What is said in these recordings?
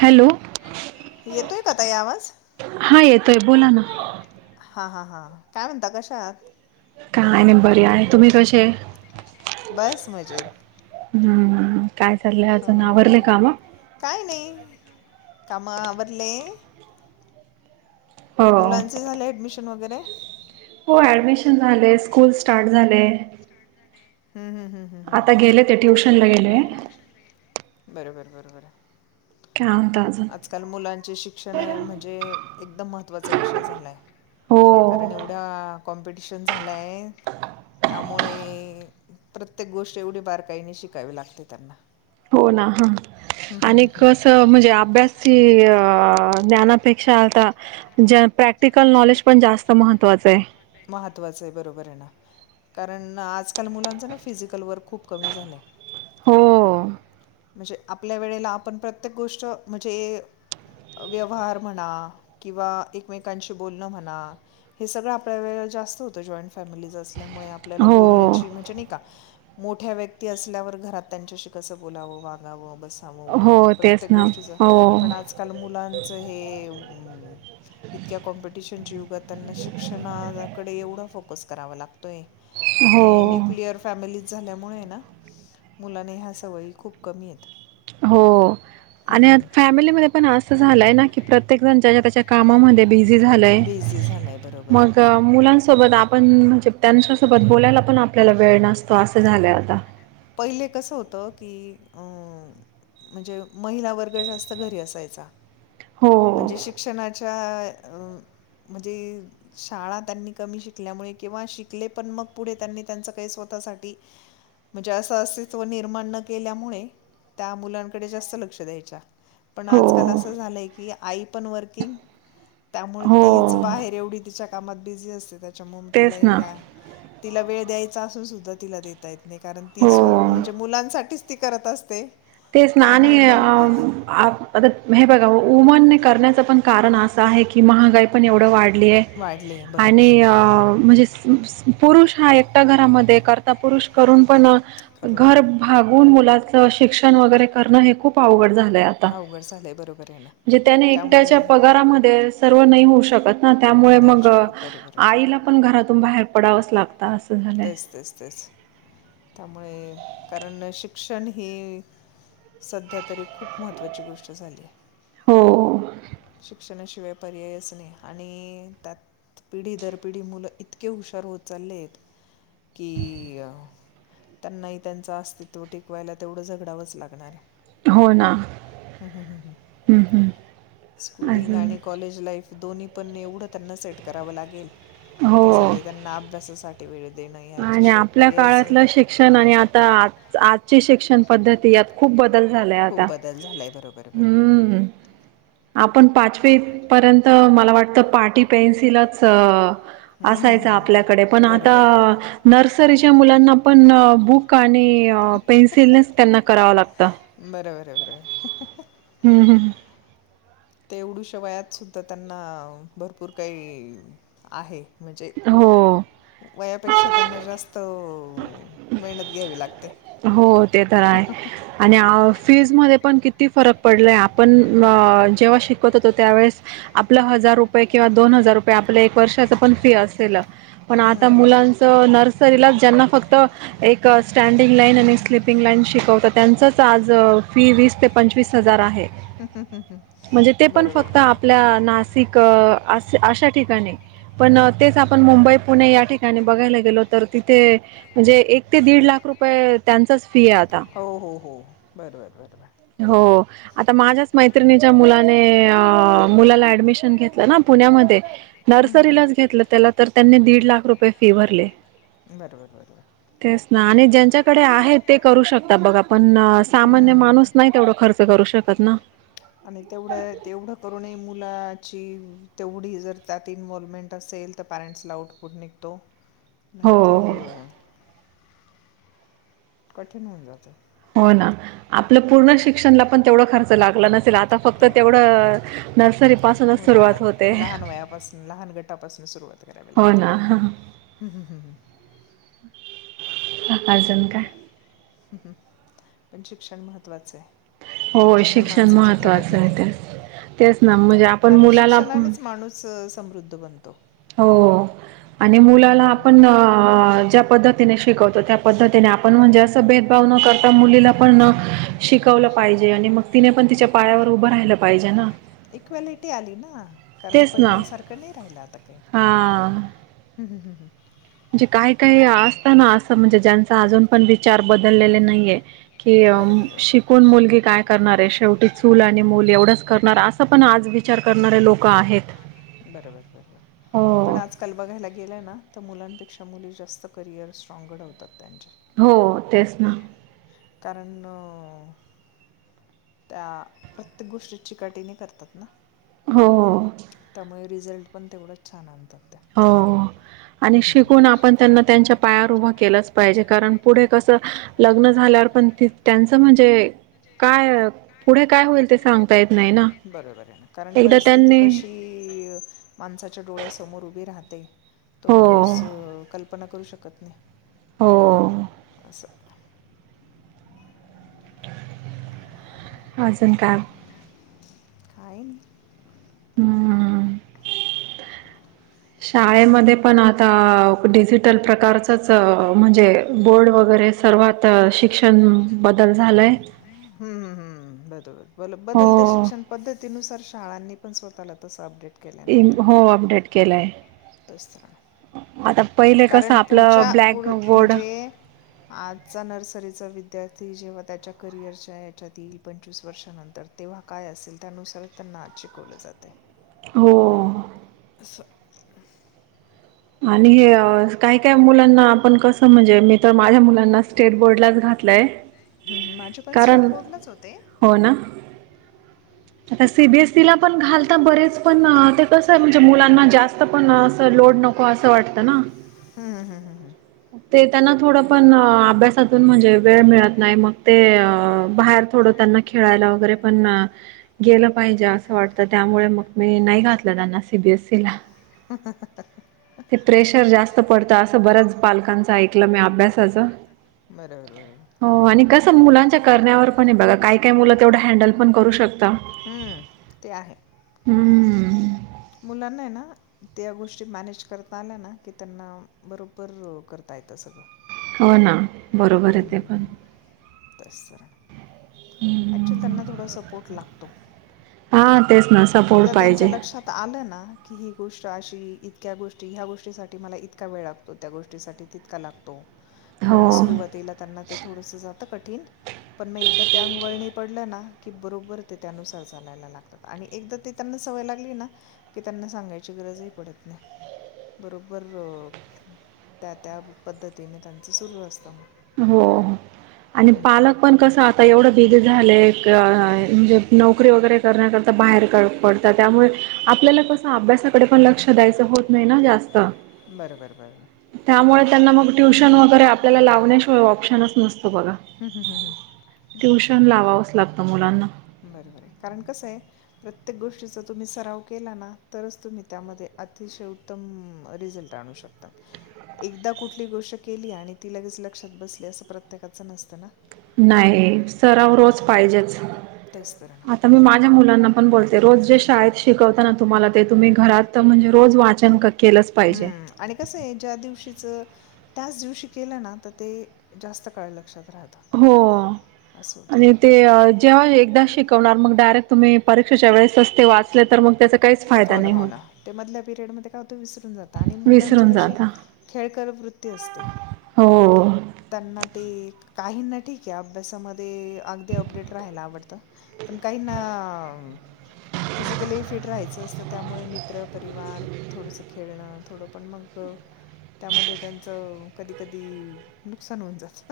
Hello. येतोय का ताई आहे आवाज? हा येतोय, बोला ना. हा हा हा, काय म्हणता कशा आहात? काय नाही बर आहे तुम्ही कशा [unintelligible] बस मजेेत. हम्म, काय चाललंय अजून हं आवरलंय हं काम? काय नाही कामं आव? हो मुलांचे झाले ऍडमिशन वगैरे? हो ऍडमिशन झाले, स्कूल स्टार्ट झाले. हं हं हं हं आता हं गेले, ते ट्युशनला बरोबर गेले. बरोबर. बरोबर बरोबर आहे. काय म्हणता अजून आजकाल मुलांचे शिक्षण म्हणजे एकदम महत्त्वाचा विषय झालाय. हो कारण एवढ्या कॉम्पिटिशन झालं आहे, त्यामुळे प्रत्येक गोष्ट एवढी बारकाईने शिकावी लागते त्यांना. हो ना ह आणि कसं म्हणजे अभ्यासही अ ज्ञानापेक्षा आता ज प्रॅ प्रॅक्टिकल नॉलेज पण जास्त महत्त्वाचं आहे. महत्वाच आहे बरोबर आहे ना. कारण आजकाल मुलांच ना फिजिकल वर्क खूप कमी झालंय. हो. म्हणजे आपल्या वेळेला आपण प्रत्येक गोष्ट म्हणजे व्यवहार म्हणा किंवा एकमेकांशी बोलणं म्हणा. हे सगळं आपल्या वेळे जास्त होतो जॉईंट फॅमिली अस ल्यामुळे आपल्याला हो बोलण्याचे म्हणजे नाही का मोठ्या व्यक्ती असल्यावर घरात त्यांच्याशी कसं बोलावं, वाांगाव बस सावं, हो उठावं तेच प्रत्येक ना गोष्टीच हो पण आजकाल मुलांच हे अं इतक्या कॉम्पिटिशनच्या युगात त्यांना शिक्षणाकडे एवढं फोकस करावं लाग तोय आणि हो न्यक्लिअर फॅमिली झाल्यामुळे ना, मुलाने ह्या सवयी खूप कमी आहेत. हो हं आणि हं हं. फॅमिलीमध्ये पण अस झालंय ना की की प्रत्येकजण त्याच्या त्याच्या कामामध्ये बिझी झालंय, बिझी झालाय बरोबर बरोबर. मग मुलांसोबत आप पण म्हणजे त्यांच्यासोबत बोलायला पण आपल्याला वेळ नसतो, असं झालंय आता. पहिले कसं होतं की अं म्हणजे महिला वर्ग जास्त घरी असायचा हो, म्हणजे शिक्षणा अच्छा म्हणजे शाळा त्यांनी कमी शिकल्यामुळे किंवा शिकले पण मग पुढे त्यांनी त्यांच काही स्वः साठी म्हणजे असं अस्तित्व निर्माण न केल्यामुळे त्या मुलांकडे जास्त लक्ष द्यायच्या पण हो, आजकाल असं झालंय आ पण विंग त्यामुळे हो. ती बाहे एवढी त कामात बी असते तेच ना. तला वे द्या तला कारण ती हो. स्व म्हणजे मुलांसाठीच ती करत असते तेच त्यामुळे नाने मग आता हे बघा उमन करण्याचं पण कारण असं आहे की महागाई पण एवढं वाढ वाढली आहे बरोबर आणि म्ह पुरुष हा एकट्या घरामध्ये करता पुरुष करून पण करून घर भाग [unintelligible] मुलाच शिक्षण वगैरे करणं हे खूप अवघड झालं अवघड झालय, बरोबर आहे ना. म्हणजे त्याने त्या त्यामुळे एकट्याच्या पगारामध्ये सर्व नाही होऊ शकत ना, त्यामुळे नाही मग शकत बरोबर आहे ना. आईला पण घरात तून बाहेर पडावच लाग तेच तेच तेच. त्यामुळे कारण शिक्षण ही सध्या तरी खूप महत्त्वाची गोष्ट झालीय. हो शिक्षणाशिवाय पर्याय असणे आणि त्यात पिढी दर पिढी मुलं इतके हुशार होत चाललेत की त्यांनाही त्यांचं अस्तित्व टिकवायला तेवढं झगडावंच लागणार आहे हो ना हम् हम स्कुलिंग आणि कॉलेज लाईफ दोन्ही पण एवढं त्यांना सेट करावं लागेल हो त्यासाठी त्यांना अभ्यासासाठी वेळ देणं आणि ह्याच्याशिवाय आपल्या पर्यायच नाही काळातलं शिक्षण आणि आता आजची शिक्षण पद्धती यात खूप. बदल झालाय खूप आता हम्म ह आपण पाचवी पर्यंत मला वाटतं पाटी पेन्सिलच हम्म हम्म असायचं हम्म आपल्याकडे पण आता बरोबर पण बरोबर. नर्सरीच्या मुलांना पण बुक आणि पेन्सिलनेस त्यांना करावं लागतं बरं बरं बरं हम्म हम्म तेवढूशिवायात सुद्धा त्यांना भरपूर काही आहे म्हणजे हो. वयापेक्षा त्यांना जास्त मेहनत घ्यावी लागते हो ते तर आहे आणि फीजमध्येध्ये पण किती फरक पडलाय आपण जेव्हा शिकवत होतो त्यावेळेस आपल्या हजार रुपये किंवा दोन हजार रुपये आपल्या एक वर्षाच पण फी असेल पण आता मुलांच नर्सरीला ज्यांना फक्त एक सड िंग लाईन आणि स्लिपिंग लाईन शिकवत त्यांचंच आज फी वीस ते पंचवीस हजार आहे आहे. म्हणजे ते पण बरोबर फक्त बरोबर. आपल्या नाशिक अशा ठिकाणी पण तेच आपण मुंबई पुणे या ठिकाणी बघायला गेलो तर तिथे म्हणजे एक ते दीड लाख रुपये त्यांचच हो हो हो बरोबर बरबर हो आता माझ्याच मैत्रिणीच्या मुलाने मुलाला ऍडमिशन घेतलं ना पुण्यामध्ये नर्सरीलाच घेतलं त्याला तर त्यांनी दीड लाख रुपये फी भरले बरोबर बरोबर. तेच ना आणि ज्यांच्याकडे आहे ते करू शकतात बघा पण सामान्य माणूस नाही तेवढं खर्च करू शकत ना आणि तेवढ तेवढं करू मुला ची तेवढी जर त्यात इन्वॉवमेंट असेल तर पॅरेंट्सला आउटपुट निघतो. हो नाही तरर. कठीण होऊन जातं. हो ना आपलं पूर्ण शिक्षणला पण तेवढा खर्च लागला नसेल आ. आता फक्त तेवढं नर्सरी पासूनच सुरुवात होते. रा हो लागते ना हम्म हम् हम्. अकारजन का. हम्म् पण शिक्षण महत्त्वाचं आहे. हो त्याच्याशिवाय शिक्षण माणसाची महत्त्वाचं प्रगती आहे नाही ते. तेच ना म्हणजे आपण कारण मुलाला. शिक्षणानेच माणूस अ, समृद्ध बनतो. हो. आणि मुलाला आपण ज्या पद्धतीने शिकवतो त्या पद्धतीने आपण म्हणजे अस भेदभव. ता मुलीला पण शिकवलं पाहिजे आणि मग तिने पण तिच्या पायावर उभं राहिलं पाहिजे ना. इक्वेलिटी आली ना. कारण तेच ना. पहिल्या सारखं नाही राहिल आता काही हां. हम् हम् हम्म हम्. म्हणजे काही काही असताना असं म्हणजे ज्यांचा अजून पण विचार बदललेले नाहीये. की बरोबर आहे शिकून मुलगी काय करणार आहे शेवटी चूल आणि मल एवढंच करणार असं पण आज. विचार करणारे लोक आहेत. बरोबर बबर पण हो. आ काल बघायला गे ना तर मुलांपेक्षा. च्या मुली जास्त करिअर स्ट्रॉंग घडवतात त्यांच्या. हो तेच ना. कारण. त्या प्रत्येक गोष्टी चिकटीने करतात ना. हो. त्यामुळे रिझल्ट पण तेवढंच छान आणतात. त्या हो. आणि हं, हं, हं. शिकून आपण त्यांना त्यांच्या पायावर उभं केलंच पाहिजे कारण पुढे कस लग्न झा. ण त्यांच म्हणजे काय पुढे काय होईल ते सांग. बरोबर आहे ना कारण परिस्थिती त्यांनी कशी माणसाच्या डोळ्यासमोर उभी राहते. तो हो, माणूस कल्पना करू शकत नाही. हो. स [inaudible] अजून का. खायनी. हम्म. शाळेमध्ये पण आता डिजिटल प्रकारचच म्हणजे बोर्ड वगरे. वगैरे सर्वात शिक्षण बदल झालंय. हं, हं, हं. बरोबर बदलत्या हो. शिक्षण पद्धतीनुसार शाळांनी पण स्वतःला तसं अपडेट. हो अपडेट केलाय. बस्तरण. पहिले कसं कारण आपलं पुढच्या पुढ ब्लॅक बोर्ड म्हणजे आजचा नर्सरीचा विद्यार्. जेव्हा त्याच्या करिअरच्या याच्यातील पंचवीस वर्षानंतर तेव्हा काय असेल त्यानुसारच त्यांना. शिकवलं जाते. हो. अठ. आणि काय काय मुलांना आपण कस म्हणजे मी तर माझ्या मुलांना स्टेट बोर्डलाच घाल. म्हटलंय. ह्म माझे पण स्टेट बोर्डलाच होते. हो ना. आता सीबीएसईला पण घालता बरेच पण ते कसं आहे म्हणजे मुलांना जास्त पण. ण अ. हं, हं, हं, हं. त्यातून म्हणजे वेळ मिळत नाही मग ते अ बाहेर थोडं त्यांना खेळायला वगैरे पण गेलं पाहिजे असं वाटतं त्यामुळे मग मी नाही घातलं त्यांना सी बी एस ई ला ते प्रेशर जास्त पडतं असं बऱ्याच पालकांच ऐकलं मी आत अभ्यासाच बरोबर बरोबर हो आणि कस मुलांच्या करण्यावर पण आहे बघा काय काय मुलं तेवढं हँडल पण करू शकता हम्म ते आहे. हम्म. मुलांना ना त्या गोष्टी मॅनेज करता आल्या ना की त्यांना बरोबर करत. काय तर सगळं. हो ना. बरोबर हम्म आहे ते हम्म पण. तेच. अक्च्युअली त्यांना थोडा सपोर्ट लागतो. हां तेच ना सपोर्ट एकदा त्यांच्या पाहिजे. लक्षात आलं ना की ही गोष्ट अशी इतक्या गोष्टी ह्या गोष्टीसाठी मला इतका वेळ लागतो त्या गोष्टीसाठी तितका लागतो. किंवा मग हो. सुरुवातीला त्यांना ते थोडस जात कठीण पण मग एकदा त्या अंग वळणी पडलं ना की बरोबर ते त्यानुसार चालायला लागतात आणि एकदा ते त्यांना सवय लागली ना की त्यांना सांगायची गरजही पडत नाही बरोबर त्या त्या पद्धतीने त्यांचं सुरू असतं मग हो हं आणि हं. पालक पण कसा आता एवढं बेग झा म्हणजे नोकरी वगैरे करण्याकरता बाहेर पडत पड त्यामुळे आपल्याला स अभ्यासाकडे पण लक्ष द्यायचं होत नाही ना जास्त बर बर बर त्यामुळे त्यांना मग ट्यूशन वगैरे आपल्याला लावण्याशिवाय ऑप्शनच नसते बघा हं हं हं हं. ट्युशन लावावंच लागतं मुलांना बरोबर आहे कारण कस आहे प्रत्येक गोष्टीचा तुम्ही सराव केला ना तरच तुम्ही त्यामध्ये अतिशय उत्तम रिझल्ट आणू शकतात. एकदा कुठली गोष्ट केली आणि ती लगेच लक्षात बसली असं प्रत्येकाच नसतं ना. नाही सराव रोज पाहिजेच तेच तर ना. आता मी माझ्या मुलांना ण बोलते रोज जे शाळेत शिकवत ना तुम्हाला ते तुम्ही घरात म्हणजे रोज वाचन कर हम्म आणि कसं आहे ज्या दिवशीच त्याच दिवशी केलं ना तर ते जास्त काळ लक्षात राहतं हो. असं होतं आणि ते जेव्हा अ, एकदा शिकवणार मग डायरेक्ट तुम्ही परीक्षेच्या वेळेस सस्ते वाचले तर मग त्याच हो ना हो ना ते मधल्या पिरियड मध्ये का होत विसरून जात आणि मुलांचे विसरून कशी जाता. खेळ कर वृत ती असते. हो. त्यांना ते काहीना ठीक आहे अभ्यासामध्ये अगदी अपडेट राहायला आवडतं. पण काही ना फिजिकली फिट राहायचं असतं त्यामुळे मित्र परिवार थोडस खेळणं थोडं पण मग त्यामध्ये त्यांचं कधी कधी नुकसान होऊन जात.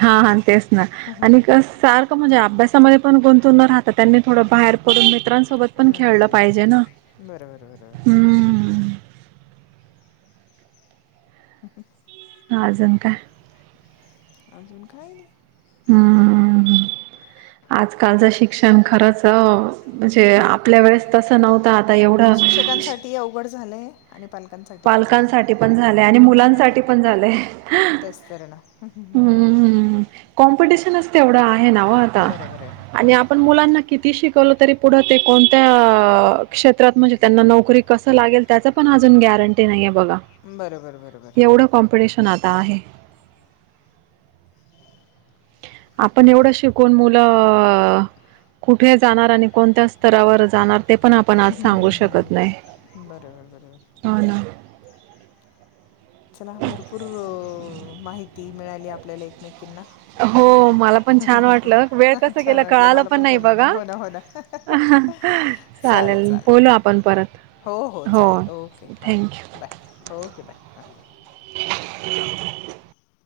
हा हा तेच ना आणि सारखं म्हणजे अभ्यासामध्ये पण गुंतव राहत त्यां थोडं बाहेर पडून मित्रांसोबत पण खेळलं पाहिजे ना हम्म. [unintelligible] अजून काय? अजून काही नाही. हम्म. आजकालचं शिक्षण खरच म्हणजे आपल्या वेळेस तसं नव्हतं आता एवढं शिक्षकांसाठी अवघड झालंय आणि पालकांसाठी अवघड झालं पालकांसाठी पण झालंय आणि मुलांसाठी पण झालंय ह. तेच तर ना हम्म हम्म कॉम्पिटिश वढ आहे ना आता बरोबर आहे आजकाल. ना बरोबर आहे आपण मुलांना किती शिकवल तरी पुढं ते कोणत्या क्षेत्रात म्हणजे, त्यांना नोकरी कसं लागेल, त्याच पण अजून गॅरंट बघा बरोबर बरोबर एवढ कॉमपिटिशन ता आहे. आपण एवढं शिकून मुलं कुठे जाणार आणि कोणत्या स्तरावर जाणार, ते पण आपण आज सांगू शकत नाही, नाही बरोबर बरोबर हो ना. चला भरपूर माहिती मिळाली. आपल्याला एकमेकी हो मला पण छान वाटलं वेळ कसं छान गेला वाटलं कळालं मला पण नाही छान वाटलना बघा हो ना हो ना. चालेल बोलू, आपण परत. हो हो चालेल. ओके हां थँक्यू बाय, ओके बाय, हां. ह [inaudible]